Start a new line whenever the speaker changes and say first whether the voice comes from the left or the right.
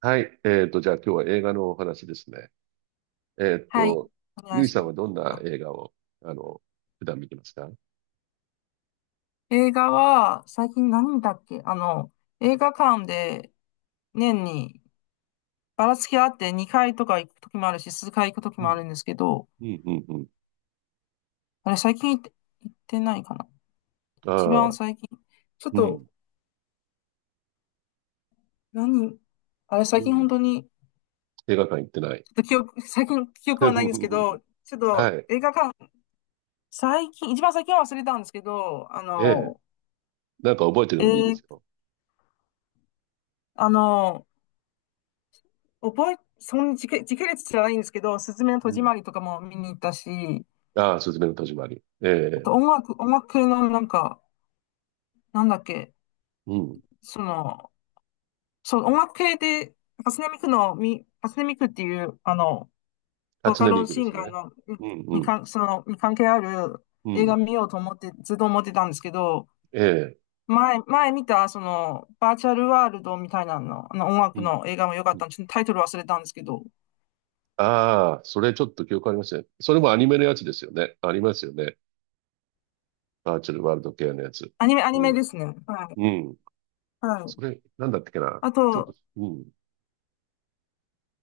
right: はい。じゃあ今日は映画のお話ですね。えっ
left: はい。
right: と、
left: お願
right: ゆ
left: い
right: い
left: し
right: さん
left: ま
right: は
left: す。
right: どんな
left: あ、
right: 映画を、あの、普段見てますか？
left: 映画は、最近何見たっけ映画館で年にばらつきあって2回とか行くときもあるし、数回行くとき
right: う
left: もあ
right: ん。
left: るんですけど、
right: うん、うん、うん。
left: あれ最近行って、行ってないかな
right: あ
left: 一番
right: あ、
left: 最近。ちょっ
right: う
left: と、
right: ん、
left: 何あれ最
right: う
left: 近本
right: ん。
left: 当に、
right: 映画館行って
left: ちょ
right: ない。
left: っと記憶、最近記憶はないんですけ ど、ちょっ
right: は
left: と
right: い。
left: 映画館、最近、一番最近は忘れたんですけど、あ
right: ええ。
left: の、
right: なんか覚えてる
left: え
right: のでいいで
left: ー、
right: すよ。
left: あの、覚え、そん時系、時系列じゃないんですけど、すずめの戸
right: う
left: 締
right: ん。
left: まりとかも見に行ったし、
right: ああ、すずめの戸締まり。え
left: あと
right: え。
left: 音楽系のなんか、なんだっけ、
right: うん。
left: その、そう、音楽系で、パスネミクっていう、あの、ボ
right: 初
left: カ
right: 音ミ
left: ロ
right: クで
left: シン
right: す
left: ガー
right: ね。
left: の、
right: うん、うん、
left: に関係ある
right: う
left: 映画
right: ん。
left: 見ようと思って、ずっと思ってたんですけど、
right: ええ。
left: 前見た、その、バーチャルワールドみたいなの、あの音
right: う
left: 楽
right: ん。
left: の映画も良か
right: う
left: っ
right: ん。
left: たんで、ちょっとタイトル忘れたんですけど、
right: ああ、それちょっと記憶ありません。それもアニメのやつですよね。ありますよね。バーチャルワールド系のやつ。
left: アニ
right: う
left: メ
right: ん。
left: ですね。はい。
right: うん。
left: はい。
right: それ、なんだったっけな。
left: あ
right: ちょっと、
left: と、
right: うん。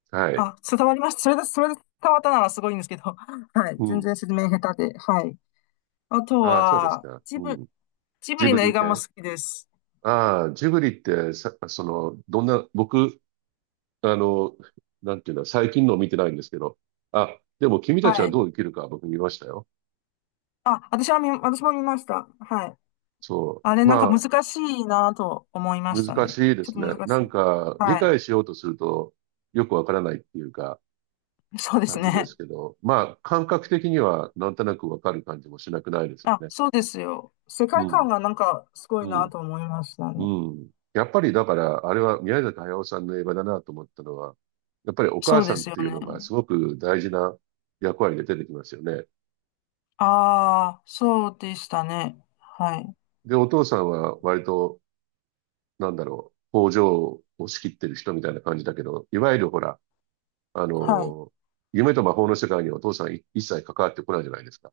right: はい。
left: あ、伝わりました。それで伝わったならすごいんですけど。はい。
right: う
left: 全
right: ん。
left: 然説明下手で。はい。あと
right: ああ、そうです
left: は、
right: か。うん。
left: ジブ
right: ジ
left: リ
right: ブ
left: の映
right: リっ
left: 画も好
right: て、
left: きです。
right: ああ、ジブリってさ、その、どんな、僕、あの、なんていうの、最近のを見てないんですけど。あ、でも君たち
left: は
right: は
left: い。
right: どう生きるか僕見ましたよ。
left: 私も見ました。はい。
right: そ
left: あれ、
right: う。
left: なんか
right: まあ、
left: 難しいなと思いました
right: 難
left: ね。
right: しいで
left: ちょっ
right: す
left: と
right: ね。
left: 難
right: な
left: し
right: ん
left: い。
right: か、理
left: はい。
right: 解しようとすると、よくわからないっていうか、
left: そうです
right: 感じで
left: ね。
right: すけど、まあ、感覚的にはなんとなくわかる感じもしなくないですよ
left: あ、
right: ね。
left: そうですよ。世
right: う
left: 界観
right: ん。
left: がなんかすごい
right: う
left: な
right: ん。
left: と思いましたね。
right: うん。やっぱりだから、あれは宮崎駿さんの映画だなと思ったのは、やっぱりお
left: そ
right: 母
left: うで
right: さんっ
left: すよ
right: ていうのがす
left: ね。
right: ごく大事な役割で出てきますよね。
left: ああ、そうでしたね。はい。
right: で、お父さんは割と、なんだろう、工場を仕切ってる人みたいな感じだけど、いわゆるほら、あ
left: はい。
right: の、夢と魔法の世界にお父さんい一切関わってこないじゃないですか。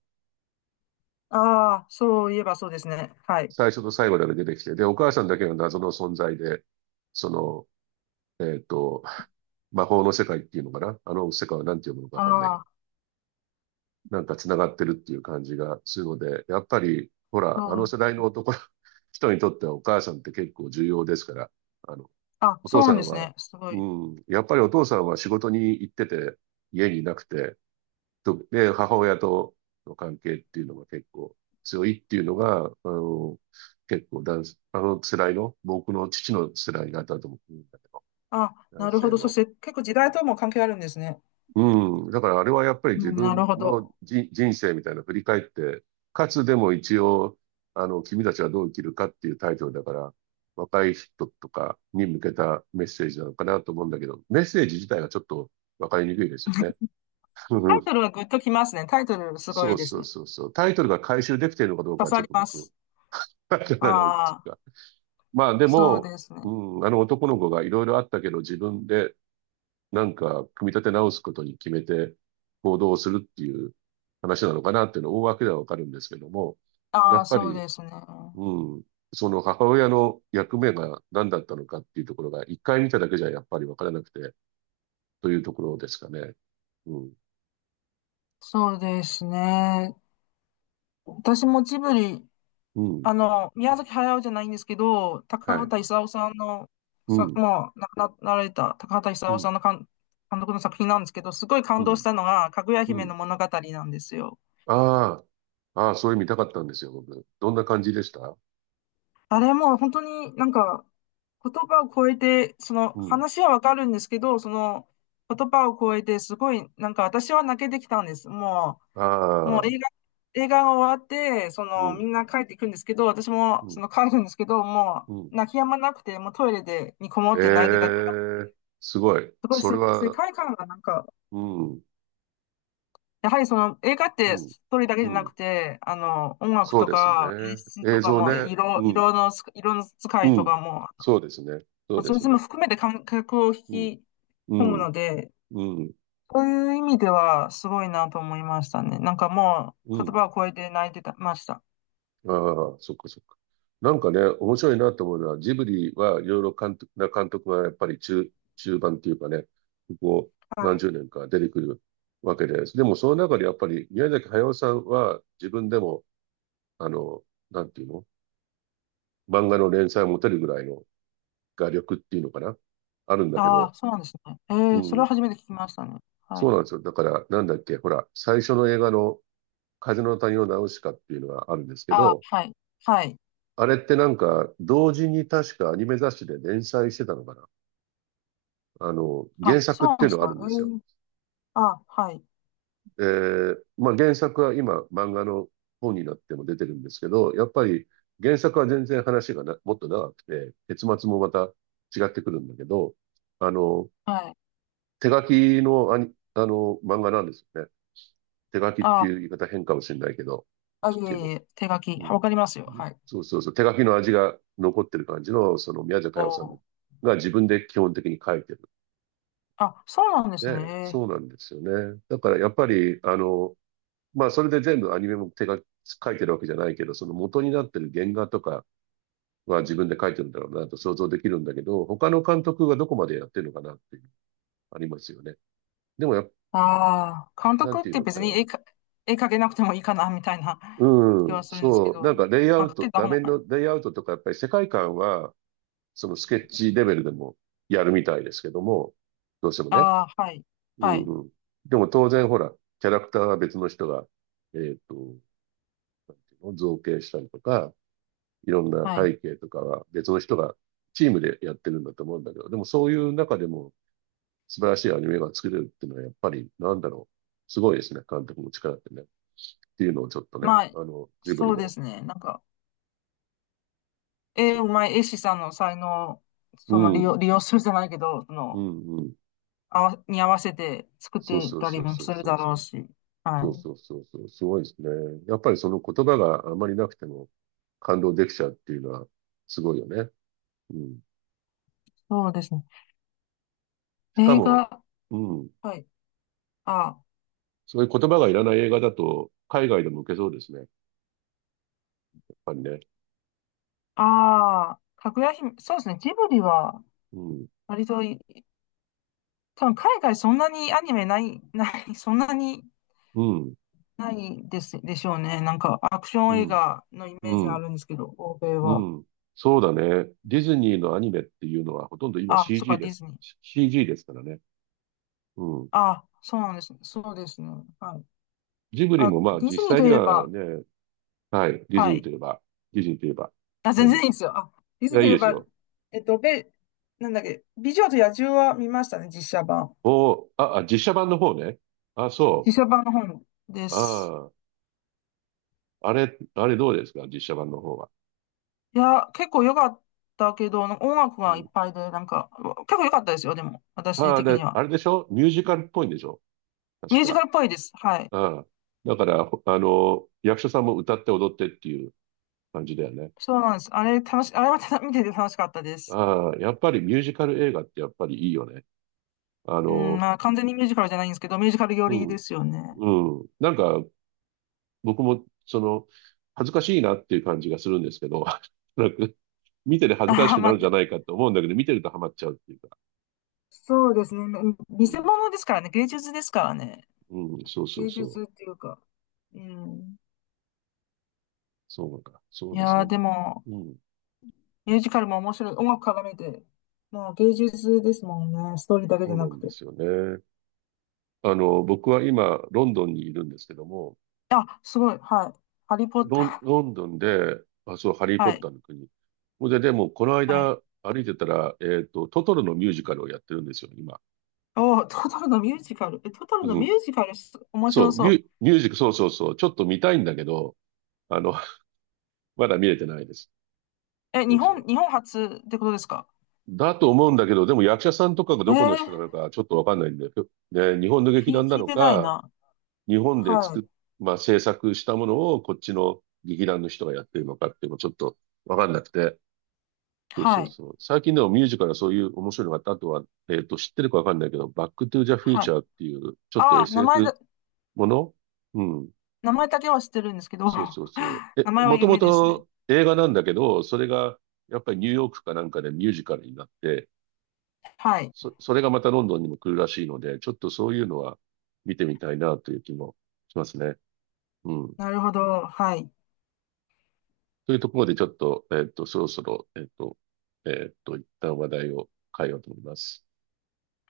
left: ああ、そういえばそうですね。はい。
right: 最初と最後だけ出てきて、で、お母さんだけが謎の存在で、その、えっと、魔法の世界っていうのかな、あの世界は何て読むのかわ
left: あ
right: かんないけど、
left: あ、
right: なんか繋がってるっていう感じがするので、やっぱり、ほ
left: そ
right: ら、あの
left: う、
right: 世代の男、人にとってはお母さんって結構重要ですから、あの、
left: あ、
right: お
left: そ
right: 父
left: う
right: さ
left: なんで
right: ん
left: す
right: は、
left: ね。すご
right: う
left: い。
right: ん、やっぱりお父さんは仕事に行ってて、家にいなくて、とで、母親との関係っていうのが結構強いっていうのが、結構男、あの世代の、僕の父の世代だったと思うんだけど、
left: あ、な
right: 男
left: るほ
right: 性
left: ど。そし
right: の、
left: て結構時代とも関係あるんですね。
right: うん。だからあれはやっぱり自
left: うん、な
right: 分
left: るほ
right: の
left: ど。
right: じ人生みたいな振り返って、かつでも一応、君たちはどう生きるかっていうタイトルだから、若い人とかに向けたメッセージなのかなと思うんだけど、メッセージ自体がちょっとわかりにくいですよね。
left: タイト ルはグッときますね。タイトルすご
right: そ
left: い
right: う
left: です
right: そう
left: ね。
right: そうそう。タイトルが回収できているのかどう
left: 刺
right: かはち
left: さ
right: ょっ
left: り
right: と
left: ま
right: 僕、
left: す。
right: わからないってい
left: ああ、
right: うか。まあで
left: そう
right: も、
left: です
right: う
left: ね。
right: ん、あの男の子がいろいろあったけど、自分でなんか、組み立て直すことに決めて行動をするっていう話なのかなっていうのは大枠ではわかるんですけども、や
left: ああ、
right: っぱ
left: そう
right: り、
left: ですね。
right: うん、その母親の役目が何だったのかっていうところが、一回見ただけじゃやっぱりわからなくて、というところですかね。うん、
left: そうですね。私もジブリ、
right: うん、
left: あの、宮崎駿じゃないんですけど、高
right: はい。
left: 畑勲さんの、
right: うん、
left: もう亡くななられた高畑
right: う
left: 勲さ
right: ん、
left: んの監督の作品なんですけど、すごい感
right: う
left: 動
right: ん、
left: したのが、かぐや
right: う
left: 姫の
right: ん。
left: 物語なんですよ。
right: ああ、ああ、そういう見たかったんですよ、僕。どんな感じでした？
left: あれもう本当になんか言葉を超えて、その
right: うん。
left: 話はわかるんですけど、その言葉を超えてすごいなんか私は泣けてきたんです。もう
right: ああ、
left: 映画が終わって、そ
right: う
left: の
right: ん、
left: みんな帰っていくんですけど、私も
right: う
left: そ
right: ん、
left: の帰るんですけど、も
right: うん。
left: う泣き止まなくて、もうトイレでにこもって泣いてたか
right: え
left: ら、
right: え、すごい。
left: すごい
right: それ
left: 世
right: は、
left: 界観がなんか、
right: うん、
left: やはりその映画っ
right: う
left: て
right: ん、
left: ストーリーだけじゃ
right: う
left: な
right: ん。
left: くて、あの、音楽
right: そう
left: と
right: です
left: か演
right: ね。
left: 出と
right: 映
left: か
right: 像
left: も
right: ね。うん、
left: 色の使
right: う
left: いと
right: ん。
left: かも
right: そうですね。そ
left: ま
right: う
left: あ、
right: で
left: それ
right: す
left: も
right: ね。
left: 含めて観客を引
right: うん、
left: き
right: う
left: 込む
right: ん、
left: ので、
right: うん、
left: そういう意味ではすごいなと思いましたね。なんかも
right: う
left: う言
right: ん。
left: 葉を超えて泣いてたました。
right: ああ、そっかそっか。なんかね、面白いなと思うのは、ジブリはいろいろ監督、な監督がやっぱり中、中盤っていうかね、ここ
left: は
right: 何
left: い。
right: 十年か出てくるわけです。でもその中でやっぱり宮崎駿さんは自分でも、あの、なんていうの、漫画の連載を持てるぐらいの画力っていうのかな、あるんだけ
left: あ
right: ど、
left: あ、そうなんですね。
right: う
left: それは
right: ん。
left: 初めて聞きましたね。はい。
right: そうなんですよ。だから、なんだっけ、ほら、最初の映画の風の谷のナウシカっていうのがあるんですけ
left: ああ、
right: ど、
left: はい。はい。
right: あれってなんか、同時に確かアニメ雑誌で連載してたのかな。
left: あ、
right: 原
left: そ
right: 作っ
left: う
right: て
left: な
right: い
left: んで
right: うの
left: す
right: がある
left: か。
right: んで
left: え
right: すよ。
left: え、あはい。
right: えー、まあ原作は今、漫画の本になっても出てるんですけど、やっぱり原作は全然話がな、もっと長くて、結末もまた違ってくるんだけど、あの、
left: はい。
right: 手書きのアニ、あの、漫画なんですよね。手書きっ
left: あ
right: てい
left: あ、
right: う言い方変かもしれないけど、なん
left: い
right: ていう
left: えい
right: の。
left: え、手書き。
right: うん、
left: わかりますよ。はい。
right: そうそうそう、手書きの味が残ってる感じの、その宮崎
left: お
right: 駿さんの
left: ー。
right: が自分で基本的に書いてる
left: あ、そうなんです
right: ので、そ
left: ね。
right: うなんですよね。だからやっぱり、まあそれで全部アニメも手が書いてるわけじゃないけど、その元になってる原画とかは自分で書いてるんだろうなと想像できるんだけど、他の監督がどこまでやってるのかなっていう、ありますよね。でもやっ、
left: ああ、監
right: なん
left: 督っ
right: ていう
left: て
right: のか
left: 別に
right: な。
left: 絵描けなくてもいいかな、みたいな気
right: う
left: は
right: ん、
left: するんです
right: そ
left: け
right: う、
left: ど、
right: なんかレイア
left: まあ、
right: ウ
left: 描
right: ト、
left: けた
right: 画
left: 本
right: 面のレイアウトとかやっぱり世界観はそのスケッチレベルでもやるみたいですけども、どうしてもね。
left: ああ、はい、
right: う
left: は
right: ん
left: い、
right: うん。でも当然ほら、キャラクターは別の人が、えっと、造形したりとか、いろんな
left: はい。
right: 背景とかは別の人がチームでやってるんだと思うんだけど、でもそういう中でも素晴らしいアニメが作れるっていうのはやっぱりなんだろう。すごいですね。監督の力ってね。っていうのをちょっとね、
left: まあ、
right: ジブ
left: そ
right: リ
left: うで
right: の、
left: すね。なんか、
right: そう
left: うま
right: そ
left: い絵師さんの才能、
right: う。
left: その
right: うん、
left: 利用するじゃないけど、そ
right: う
left: の、
right: ん、うん。
left: に合わせて作っ
right: そう
left: てい
right: そう
left: た
right: そ
left: り
right: う
left: も
right: そう
left: する
right: そう
left: だ
right: そ
left: ろう
right: う。
left: し。は
right: そう
left: い。
right: そうそうそう、すごいですね。やっぱりその言葉があまりなくても感動できちゃうっていうのはすごいよね。うん。
left: そうですね。
right: しか
left: 映
right: も、
left: 画、
right: うん。
left: はい。あ、
right: そういう言葉がいらない映画だと海外でも受けそうですね。やっぱりね。
left: ああ、かぐや姫、そうですね。ジブリは、
right: うん。
left: 割とい、多分海外そんなにアニメない、ない、そんなに
right: うん。
left: ないです、でしょうね。なんか、アクショ
right: う
left: ン映
right: ん。
left: 画のイメ
right: う
left: ージがあ
right: ん。
left: るんですけど、欧米
right: う
left: は。
right: ん。そうだね。ディズニーのアニメっていうのはほとんど今
left: あ、そっか、
right: CG で
left: ディ
right: す。
left: ズニー。
right: CG ですからね。うん。
left: あ、そうなんですね。そうですね。はい。
right: ジブリ
left: あ、
right: もまあ
left: ディ
right: 実
left: ズニー
right: 際
left: と
right: に
left: いえ
right: は
left: ば、
right: ね、はい。ディズ
left: は
right: ニー
left: い。
right: といえば、ディズニーといえば、
left: あ、
right: な
left: 全
right: んで
left: 然いい
right: す。
left: ですよ。あ、ディ
right: い
left: ズニ
right: や、
left: ー
right: い
left: とい
right: い
left: え
right: です
left: ば、
right: よ。
left: えっと、べ、なんだっけ、美女と野獣は見ましたね、実写版。
right: おー、あ、あ、実写版の方ね。あ、
left: 実
right: そ
left: 写版の本で
right: う。
left: す。
right: ああ、あれ、あれどうですか実写版の方は？
left: いや、結構良かったけど、なんか音楽
right: う
left: がいっ
right: ん。
left: ぱいで、なんか、結構良かったですよ、でも、私
right: ああ、
left: 的に
right: で、
left: は。
right: あれでしょミュージカルっぽいんでしょ
left: ミ
right: 確
left: ュージ
right: か。
left: カルっぽいです。はい。
right: ああ。だから、ほあの、役者さんも歌って踊ってっていう感じだよね。
left: そうなんです。あれ、あれは見てて楽しかったです。
right: ああ、やっぱりミュージカル映画ってやっぱりいいよね。あ
left: うん、
right: の、
left: まあ、完全にミュージカルじゃないんですけど、ミュージカル寄
right: う
left: りで
right: ん、
left: すよね。
right: うん。なんか、僕も、その、恥ずかしいなっていう感じがするんですけど、なんか、見てて恥ずかし
left: ああ
right: く
left: ま
right: な
left: あ、
right: るんじゃないかと思うんだけど、見てるとハマっちゃうっていうか。
left: そうですね。うん
right: う
left: 見せ
right: ん
left: 物ですからね。芸術ですからね。
right: うん、そうそう
left: 芸
right: そう。
left: 術っていうか。うん。
right: そうか。そう
left: い
right: です
left: や
right: ね。
left: ー、で
right: も、
left: も、
right: うん。
left: ミュージカルも面白い。音楽絡めて。もう芸術ですもんね。ストーリーだけじ
right: そ
left: ゃ
right: うな
left: な
right: ん
left: く
right: で
left: て。
right: すよね。僕は今、ロンドンにいるんですけども、
left: あ、すごい。はい。ハリーポッ
right: ロン、
left: タ
right: ロンドンで、あ、そう、ハリー・
left: ー。
right: ポッ
left: はい。
right: ターの国。ほんで、でも、この
left: はい。
right: 間、歩いてたら、トトロのミュージカルをやってるんですよ、今。
left: おー、トトロのミュージカル。え、トトロの
right: う
left: ミュ
right: ん。
left: ージカルす、面
right: そ
left: 白
right: う、
left: そ
right: ミ
left: う。
right: ュ、ミュージック、そうそうそう。ちょっと見たいんだけど、あの、まだ見れてないです。
left: え、
right: そうそう。
left: 日本初ってことですか
right: だと思うんだけど、でも役者さんとかが
left: え
right: どこの人
left: ー、
right: なのか、ちょっとわかんないんで、ね、日本の劇団な
left: 聞い
right: の
left: てない
right: か、
left: な。
right: 日本で
left: は
right: 作っ、
left: い。
right: まあ、制作したものをこっちの劇団の人がやってるのかっていうのもちょっとわかんなくて。そうそ
left: は
right: う
left: い。
right: そう。最近でもミュージカルはそういう面白いのがあった。あとは、知ってるかわかんないけど、バックトゥザフュー
left: は
right: チ
left: い。
right: ャーっていう、ちょっと
left: あー、名前だ。
right: SF もの、うん。
left: 名前だけは知ってるんですけど、
right: そうそうそう。え、
left: 名前は
right: もとも
left: 夢ですね。
right: と映画なんだけど、それが、やっぱりニューヨークかなんかでミュージカルになって、
left: はい。
right: そ、それがまたロンドンにも来るらしいので、ちょっとそういうのは見てみたいなという気もしますね。うん。
left: なるほど。はい。
right: というところでちょっと、そろそろ、一旦話題を変えようと思います。